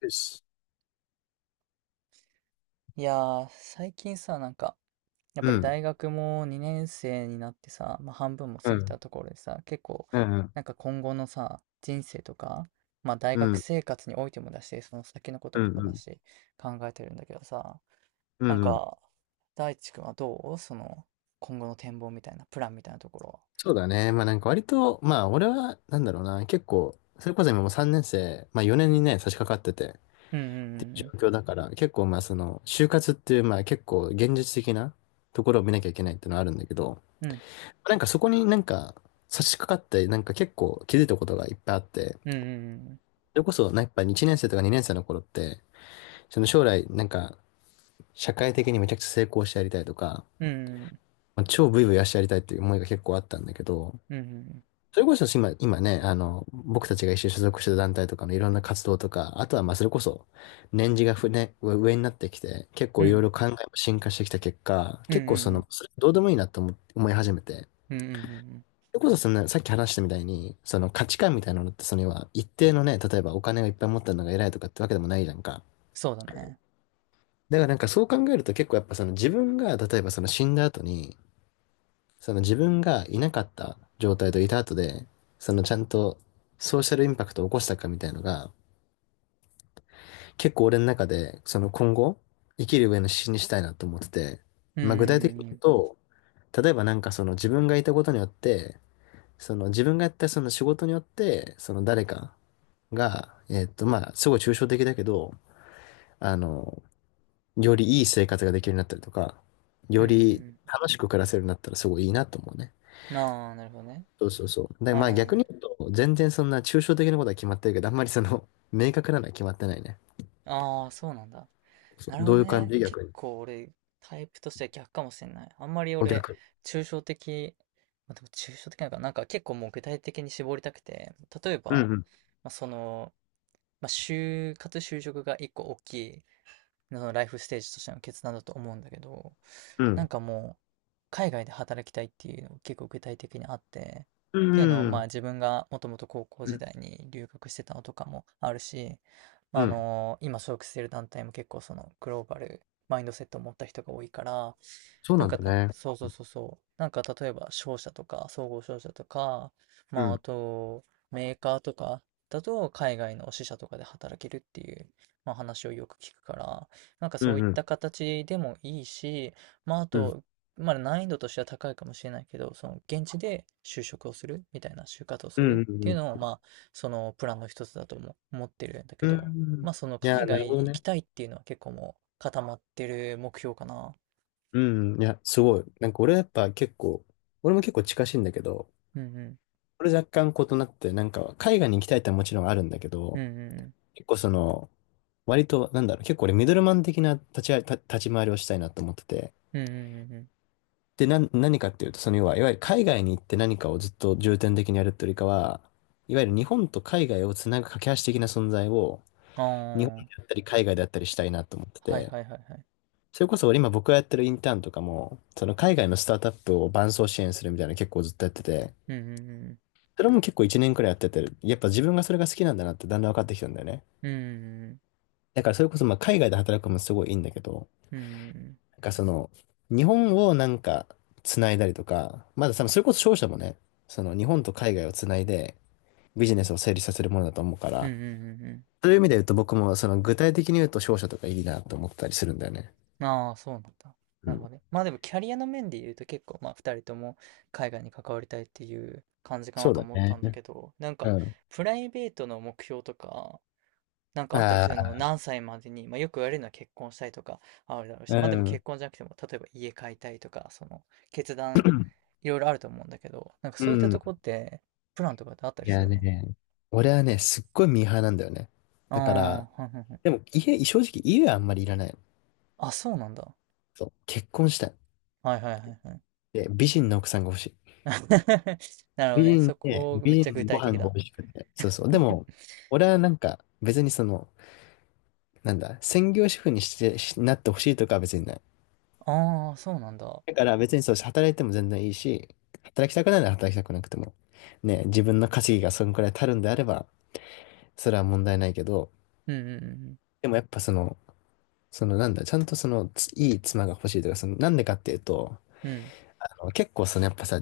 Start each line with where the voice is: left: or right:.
left: よし。
right: いやー、最近さ、なんか、やっ
left: う
right: ぱり
left: ん、
right: 大学も2年生になってさ、まあ、半分も
left: う
right: 過ぎ
left: ん、
right: たところでさ、結構、
left: うん、
right: なんか今後のさ、人生とか、まあ、大
left: うん、
right: 学
left: うん、
right: 生活においてもだし、その先のこと
left: う
right: もそうだ
left: ん、
right: し、考えてるんだけどさ、
left: う
right: なん
left: ん。うん、
right: か、大地君はどうその、今後の展望みたいな、プランみたいなところ。
left: そうだね。まあなんか割と、まあ俺は、なんだろうな、結構、それこそ今もう3年生、まあ4年にね、差し掛かってて、
right: うんうん
left: ってい
right: うん
left: う状況だから、結構まあその、就活っていう、まあ結構現実的なところを見なきゃいけないっていうのはあるんだけど、
right: うん
left: なんかそこになんか差し掛かって、なんか結構気づいたことがいっぱいあって、
right: うん
left: それこそ、やっぱ1年生とか2年生の頃って、その将来、なんか、社会的にめちゃくちゃ成功してやりたいとか、
right: うんうん
left: まあ超ブイブイ足やりたいっていう思いが結構あったんだけど、
right: うん
left: それこそ今、今ね、僕たちが一緒に所属してた団体とかのいろんな活動とか、あとはまあそれこそ、年次が上になってきて、結
right: うん
left: 構
right: う
left: いろい
right: ん
left: ろ考えも進化してきた結果、
right: うんう
left: 結構そ
right: んうん
left: の、それどうでもいいなと思い始めて、
right: うんうんうんうんうんうん。
left: それこそそのさっき話したみたいに、その価値観みたいなのって、その要は一定のね、例えばお金がいっぱい持ったのが偉いとかってわけでもないじゃんか。
right: そうだね。
left: だからなんかそう考えると結構やっぱその自分が例えばその死んだ後にその自分がいなかった状態といた後で、そのちゃんとソーシャルインパクトを起こしたかみたいのが、結構俺の中で、その今後、生きる上の指針にしたいなと思ってて、
right: うんう
left: まあ具体的に
right: んう
left: 言う
right: ん
left: と、例えばなんかその自分がいたことによって、その自分がやったその仕事によって、その誰かが、まあすごい抽象的だけど、あの、よりいい生活ができるようになったりとか、
right: う
left: よ
right: んうん
left: り
right: うん。
left: 楽しく暮らせるようになったらすごいいいなと思うね。
right: ああ、なるほどね。
left: そうそうそう。で、
right: う
left: まあ逆に
right: ん。
left: 言うと、全然そんな抽象的なことは決まってるけど、あんまりその、明確なのは決まってないね。
right: ああ、そうなんだ。
left: そう、
right: なるほ
left: ど
right: ど
left: ういう感
right: ね。
left: じ
right: 結
left: 逆に。
right: 構俺、タイプとしては逆かもしれない。あんまり
left: お
right: 俺、
left: 逆に。
right: 抽象的、まあ、でも抽象的なのかな、なんか結構もう具体的に絞りたくて、例え
left: う
right: ば、
left: ん、
right: まあ、その、まあ、就活就職が一個大きいのライフステージとしての決断だと思うんだけど、
left: うん。う
right: なん
left: ん。
right: かもう、海外で働きたいっていうのが結構具体的にあって、
left: う
right: っていうのをまあ
left: ん。
right: 自分がもともと高校
left: う
right: 時
left: ん。
right: 代に留学してたのとかもあるし、まあ、
left: う
right: あ
left: ん、
right: の今所属している団体も結構そのグローバルマインドセットを持った人が多いから、
left: そう
right: なん
left: なん
right: か
left: だ
right: な、
left: ね。
right: そうそうそうそう。なんか例えば商社とか、総合商社とか、
left: う
right: まああ
left: ん。
right: とメーカーとかだと海外の支社とかで働けるっていう、まあ、話をよく聞くから、なんか
left: う
right: そう
left: ん、
right: いっ
left: うん。
right: た形でもいいし、まあ、あ
left: うん。
right: と、まあ、難易度としては高いかもしれないけど、その現地で就職をするみたいな、就活をす
left: うん、
right: る
left: う
right: っていう
left: ん、
right: のを、
left: うん。
right: まあ、そのプランの一つだとも思ってるんだけ
left: う
right: ど、
left: ん、
right: まあ、その
left: い
right: 海
left: や、なるほ
right: 外
left: ど
right: 行き
left: ね。
right: たいっていうのは結構もう固まってる目標かな。
left: うん。いや、すごい。なんか俺やっぱ結構、俺も結構近しいんだけど、
right: うんうん。
left: 俺若干異なって、なんか海外に行きたいってのはもちろんあるんだけ
right: うんう
left: ど、
right: んうん。
left: 結構その、割と、なんだろう、結構俺ミドルマン的な立ち回りをしたいなと思ってて。
right: うんうんうんうん。
left: で、何かっていうと、その要は、いわゆる海外に行って何かをずっと重点的にやるってよりかは、いわゆる日本と海外をつなぐ架け橋的な存在を、
right: あ
left: 日本で
right: あ。
left: あったり海外であったりしたいなと思って
right: はい
left: て。
right: はいはいはい。
left: それこそ俺今僕がやってるインターンとかも、その海外のスタートアップを伴走支援するみたいなの結構ずっとやってて、
right: うんうんうん。
left: それも結構1年くらいやってて、やっぱ自分がそれが好きなんだなってだんだん分かってきたんだよね。
right: うんうんうん。
left: だからそれこそまあ海外で働くのもすごいいいんだけど、
right: うんうんうん。
left: なんかその、日本をなんか繋いだりとか、まだ多分それこそ商社もね、その日本と海外を繋いでビジネスを成立させるものだと思うか
right: うん
left: ら、
right: うんうんうん。
left: そういう意味で言うと僕もその具体的に言うと商社とかいいなと思ったりするんだよね。
right: ああ、そうなんだ。
left: う
right: なる
left: ん。
right: ほどね。まあでもキャリアの面で言うと結構まあ2人とも海外に関わりたいっていう感じか
left: そ
right: な
left: う
right: と
left: だ
right: 思った
left: ね。
right: んだけど、なん
left: う
right: か
left: ん。
right: プライベートの目標とか、なんかあったり
left: あ
right: するの
left: あ、
right: 何歳までに、まあよく言われるのは結婚したいとかあるだろうし、
left: う
right: まあでも結
left: ん。
right: 婚じゃなくても、例えば家買いたいとか、その決断、いろいろあると思うんだけど、なんか
left: う
right: そういったと
left: ん。
right: こってプランとかってあった
left: い
right: りす
left: や
right: るの？
left: ね、俺はね、すっごいミーハーなんだよね。
right: あ
left: だから、
right: あー、はいはいはい。
left: でも家、正直家はあんまりいらないの。
right: あ、そうなんだ。
left: そう。結婚したい。
right: はいはいはいはい。
left: で、美人の奥さんが欲しい。
right: なるほど
left: 美
right: ね。そ
left: 人で、
right: こめっ
left: 美
right: ちゃ
left: 人
right: 具
left: でご
right: 体
left: 飯
right: 的
left: が
right: だ。
left: 美味しくて。そうそう。でも、俺はなんか、別にその、なんだ、専業主婦にして、しなってほしいとかは別にない。
right: ああ、そうなんだ。
left: だから別にそう、働いても全然いいし、働きたくないなら働きたくなくても。ね、自分の稼ぎがそのくらい足るんであれば、それは問題ないけど、
right: うんうんうんうん。
left: でもやっぱその、そのなんだ、ちゃんとその、ついい妻が欲しいとか、その、なんでかっていうと、
right: うん
left: 結構そのやっぱさ、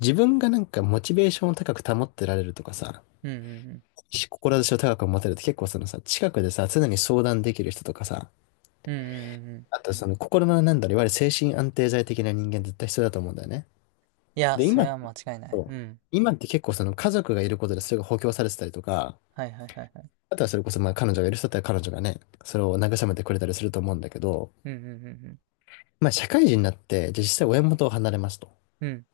left: 自分がなんかモチベーションを高く保ってられるとかさ、
right: うんうんうん。
left: 志を高く持てるって結構そのさ、近くでさ、常に相談できる人とかさ、
right: うんうんうんうん。
left: あとその心のなんだろう、いわゆる精神安定剤的な人間絶対必要だと思うんだよね。
right: いや、
left: で、
right: そ
left: 今
right: れ
left: って、
right: は間違いない。うん。
left: 今って結構その家族がいることでそれが補強されてたりとか、
right: はいはいはいはい。
left: あとはそれこそまあ彼女がいる人だったら彼女がね、それを慰めてくれたりすると思うんだけど、
right: うんうんうんうん。
left: まあ社会人になって、じゃあ実際親元を離れますと。
right: うん。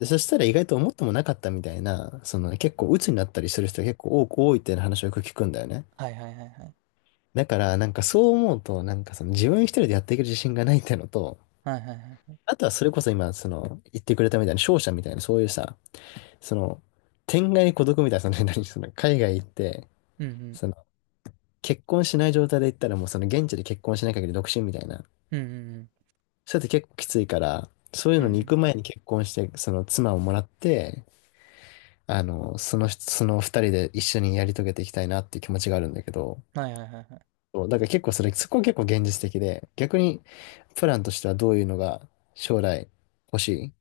left: で、そしたら意外と思ってもなかったみたいな、その結構鬱になったりする人が結構多いっていう話をよく聞くんだよね。
right: はいはいはいはい。
left: だから、なんかそう思うと、なんかその自分一人でやっていける自信がないってのと、
right: はいはいはいはい。
left: あとはそれこそ今、その、言ってくれたみたいな、商社みたいな、そういうさ、その、天涯孤独みたいな、その、何、その、海外行って、
right: うんうん。
left: その、結婚しない状態で行ったらもうその、現地で結婚しない限り独身みたいな。
right: うんうんうん。
left: そうやって結構きついから、そういう
right: うん
left: の
right: うん
left: に
right: う
left: 行
right: ん。
left: く前に結婚して、その、妻をもらって、その、その二人で一緒にやり遂げていきたいなっていう気持ちがあるんだけど、
right: はいはいはいはい。
left: そうだから結構そこは結構現実的で、逆にプランとしてはどういうのが将来欲しい。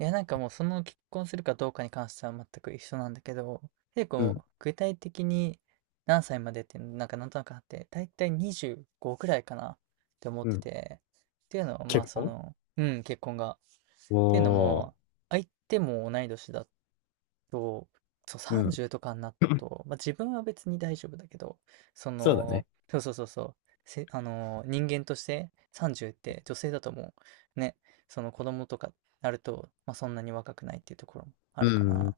right: いや、なんかもうその結婚するかどうかに関しては全く一緒なんだけど、結
left: うん、
right: 構具体的に何歳までってなんかなんとなくあって、だいたい25くらいかなって思っ
left: う
right: て
left: ん。
right: て、っていうのはまあ
left: 結
right: そ
left: 婚。
right: の、うん、結婚がっ
left: お
right: ていうの
left: おー、
right: も、相手も同い年だっ、そう、そう
left: うん。
right: 30とかになる と、まあ、自分は別に大丈夫だけど、そ
left: そうだね。
right: の、そうそうそうそう、せ、人間として30って女性だともう、ね、その子供とかなると、まあ、そんなに若くないっていうところもあ
left: う
right: るか
left: ん、うん、
right: ら、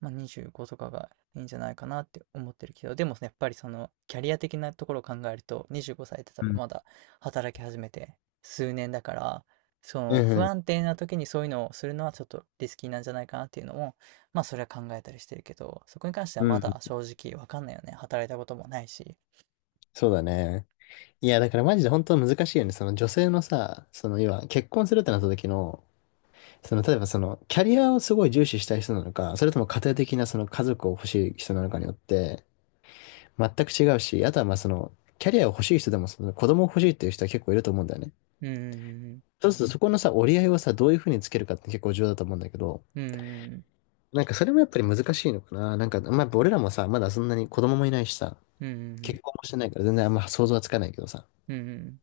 right: まあ、25とかがいいんじゃないかなって思ってるけど、でもやっぱりそのキャリア的なところを考えると、25歳って多
left: う
right: 分
left: ん、
right: まだ働き始めて数年だから、そ
left: う
right: の不
left: ん、
right: 安定な時にそういうのをするのはちょっとリスキーなんじゃないかなっていうのもまあそれは考えたりしてるけど、そこに関しては
left: う
right: ま
left: ん。
right: だ正直わかんないよね。働いたこともないし。
left: そうだね。いや、だからマジで本当難しいよね。その女性のさ、その要は結婚するってなった時の、その例えばそのキャリアをすごい重視したい人なのか、それとも家庭的なその家族を欲しい人なのかによって全く違うし、あとはまあそのキャリアを欲しい人でもその子供を欲しいっていう人は結構いると思うんだよね。
right: うん、
left: そうするとそこのさ、折り合いをさ、どういうふうにつけるかって結構重要だと思うんだけど、
right: うん、うん、
left: なんかそれもやっぱり難しいのかな。なんか、まあ、やっぱ俺らもさ、まだそんなに子供もいないしさ、
right: うん、う
left: 結
right: ん、
left: 婚もしてないから全然あんま想像はつかないけどさ、
right: うん。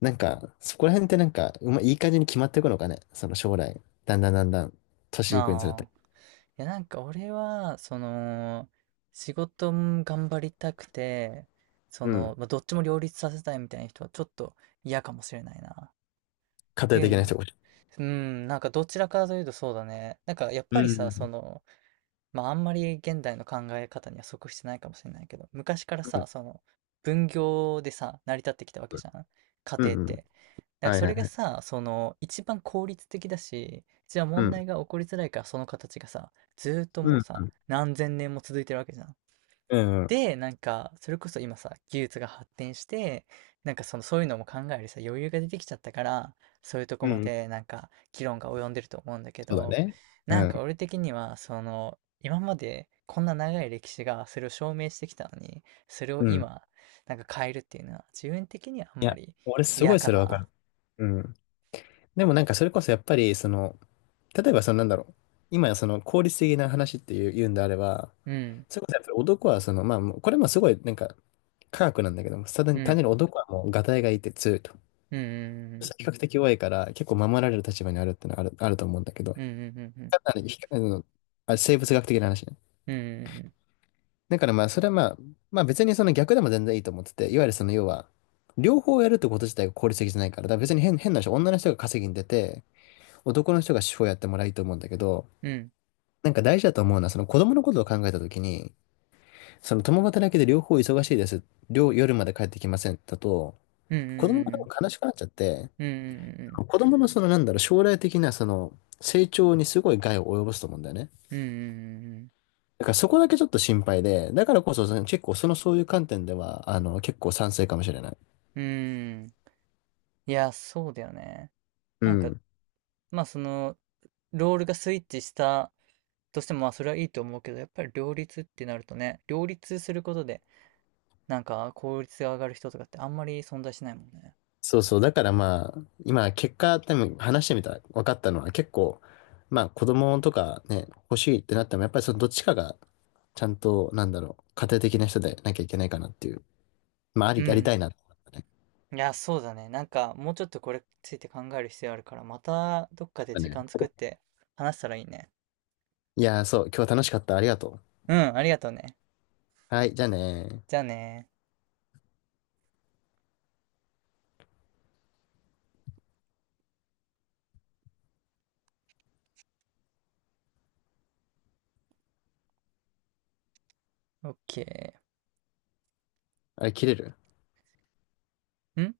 left: なんか、そこら辺ってなんか、うまいい感じに決まっていくのかね。その将来、だんだんだんだん、
right: うん
left: 年いくにつれ
right: あ
left: て。
right: あ。いやなんか俺は、その、仕事も頑張りたくて、そ
left: う
right: の、
left: ん。
right: まあ、どっちも両立させたいみたいな人はちょっと嫌かもしれないな。っ
left: 家
right: て
left: 庭
right: いう
left: 的な
right: の。
left: 人が。
right: うん、なんかどちらかというとそうだね。なんかやっ
left: う
right: ぱりさ、そ
left: ん。
right: の、まあ、あんまり現代の考え方には即してないかもしれないけど、昔から
left: う
right: さ、
left: ん。
right: その分業でさ、成り立ってきたわけじゃん、家
left: う
right: 庭っ
left: ん。うん、
right: て。だから
left: はい
right: そ
left: はい
right: れが
left: はい。
right: さ、その一番効率的だし、一番
left: う
right: 問
left: ん。
right: 題が起こりづらいからその形がさ、ずーっと
left: う
right: もう
left: ん。
right: さ、何千年も続いてるわけじゃん。
left: うん。うん、
right: でなんかそれこそ今さ技術が発展してなんかそのそういうのも考えるさ余裕が出てきちゃったからそういうとこ
left: う
right: ま
left: ん、
right: でなんか議論が及んでると思うんだけ
left: そうだ
right: ど、
left: ね。う
right: なんか
left: ん。
right: 俺的にはその今までこんな長い歴史がそれを証明してきたのにそれを
left: うん。
right: 今なんか変えるっていうのは自分的にはあん
left: い
right: ま
left: や、
right: り、
left: 俺
right: い
left: すご
right: や
left: い
right: か
left: それわか
right: な。
left: る。うん。でもなんかそれこそやっぱり、その、例えば、そのなんだろう。今、その効率的な話っていう、言うんであれば、
right: うん
left: それこそやっぱり男は、その、まあ、もうこれもすごい、なんか、科学なんだけども、単純
right: う
left: に単
right: ん
left: 純に男はもう、ガタイがいいって強いと。
right: うん
left: 比較的弱いから、結構守られる立場にあるってのはあると思うんだけど、
right: うんうんうん
left: かなり比較あ生物学的な話ね。
right: うんうん
left: だからまあ、それはまあ、まあ別にその逆でも全然いいと思ってて、いわゆるその要は、両方やるってこと自体が効率的じゃないから、だから別に変な人、女の人が稼ぎに出て、男の人が手法やってもらいいと思うんだけど、
right: うん
left: なんか大事だと思うのは、その子供のことを考えたときに、その共働きで両方忙しいです。夜まで帰ってきませんだと、
right: うんう
left: 子供が多
right: ん
left: 分悲しくなっちゃって、
right: うんうんうん
left: 子供のそのなんだろう、将来的なその成長にすごい害を及ぼすと思うんだよね。
right: うんうんうんうん
left: だからそこだけちょっと心配で、だからこそその結構そのそういう観点では、結構賛成かもしれない。
right: うん。いや、そうだよね。
left: う
right: なんか、
left: ん。
right: まあその、ロールがスイッチしたとしても、まあそれはいいと思うけど、やっぱり両立ってなるとね、両立することで、なんか効率が上がる人とかってあんまり存在しないもんね。
left: そうそう。だからまあ、今、結果、多分話してみたら分かったのは結構、まあ子供とかね、欲しいってなっても、やっぱりそのどっちかが、ちゃんと、なんだろう、家庭的な人でなきゃいけないかなっていう。まあ、あ
right: う
left: り、ありた
right: ん。
left: いなって思ったね。
right: いや、そうだね。なんか、もうちょっとこれについて考える必要あるから、またどっかで
left: だ
right: 時
left: ね。
right: 間作って話したらいいね。
left: いやー、そう、今日は楽しかった。ありがとう。
right: うん、ありがとうね。
left: はい、じゃあねー。
right: じゃあね。オッケ
left: あれ、切れる
right: ー。ん。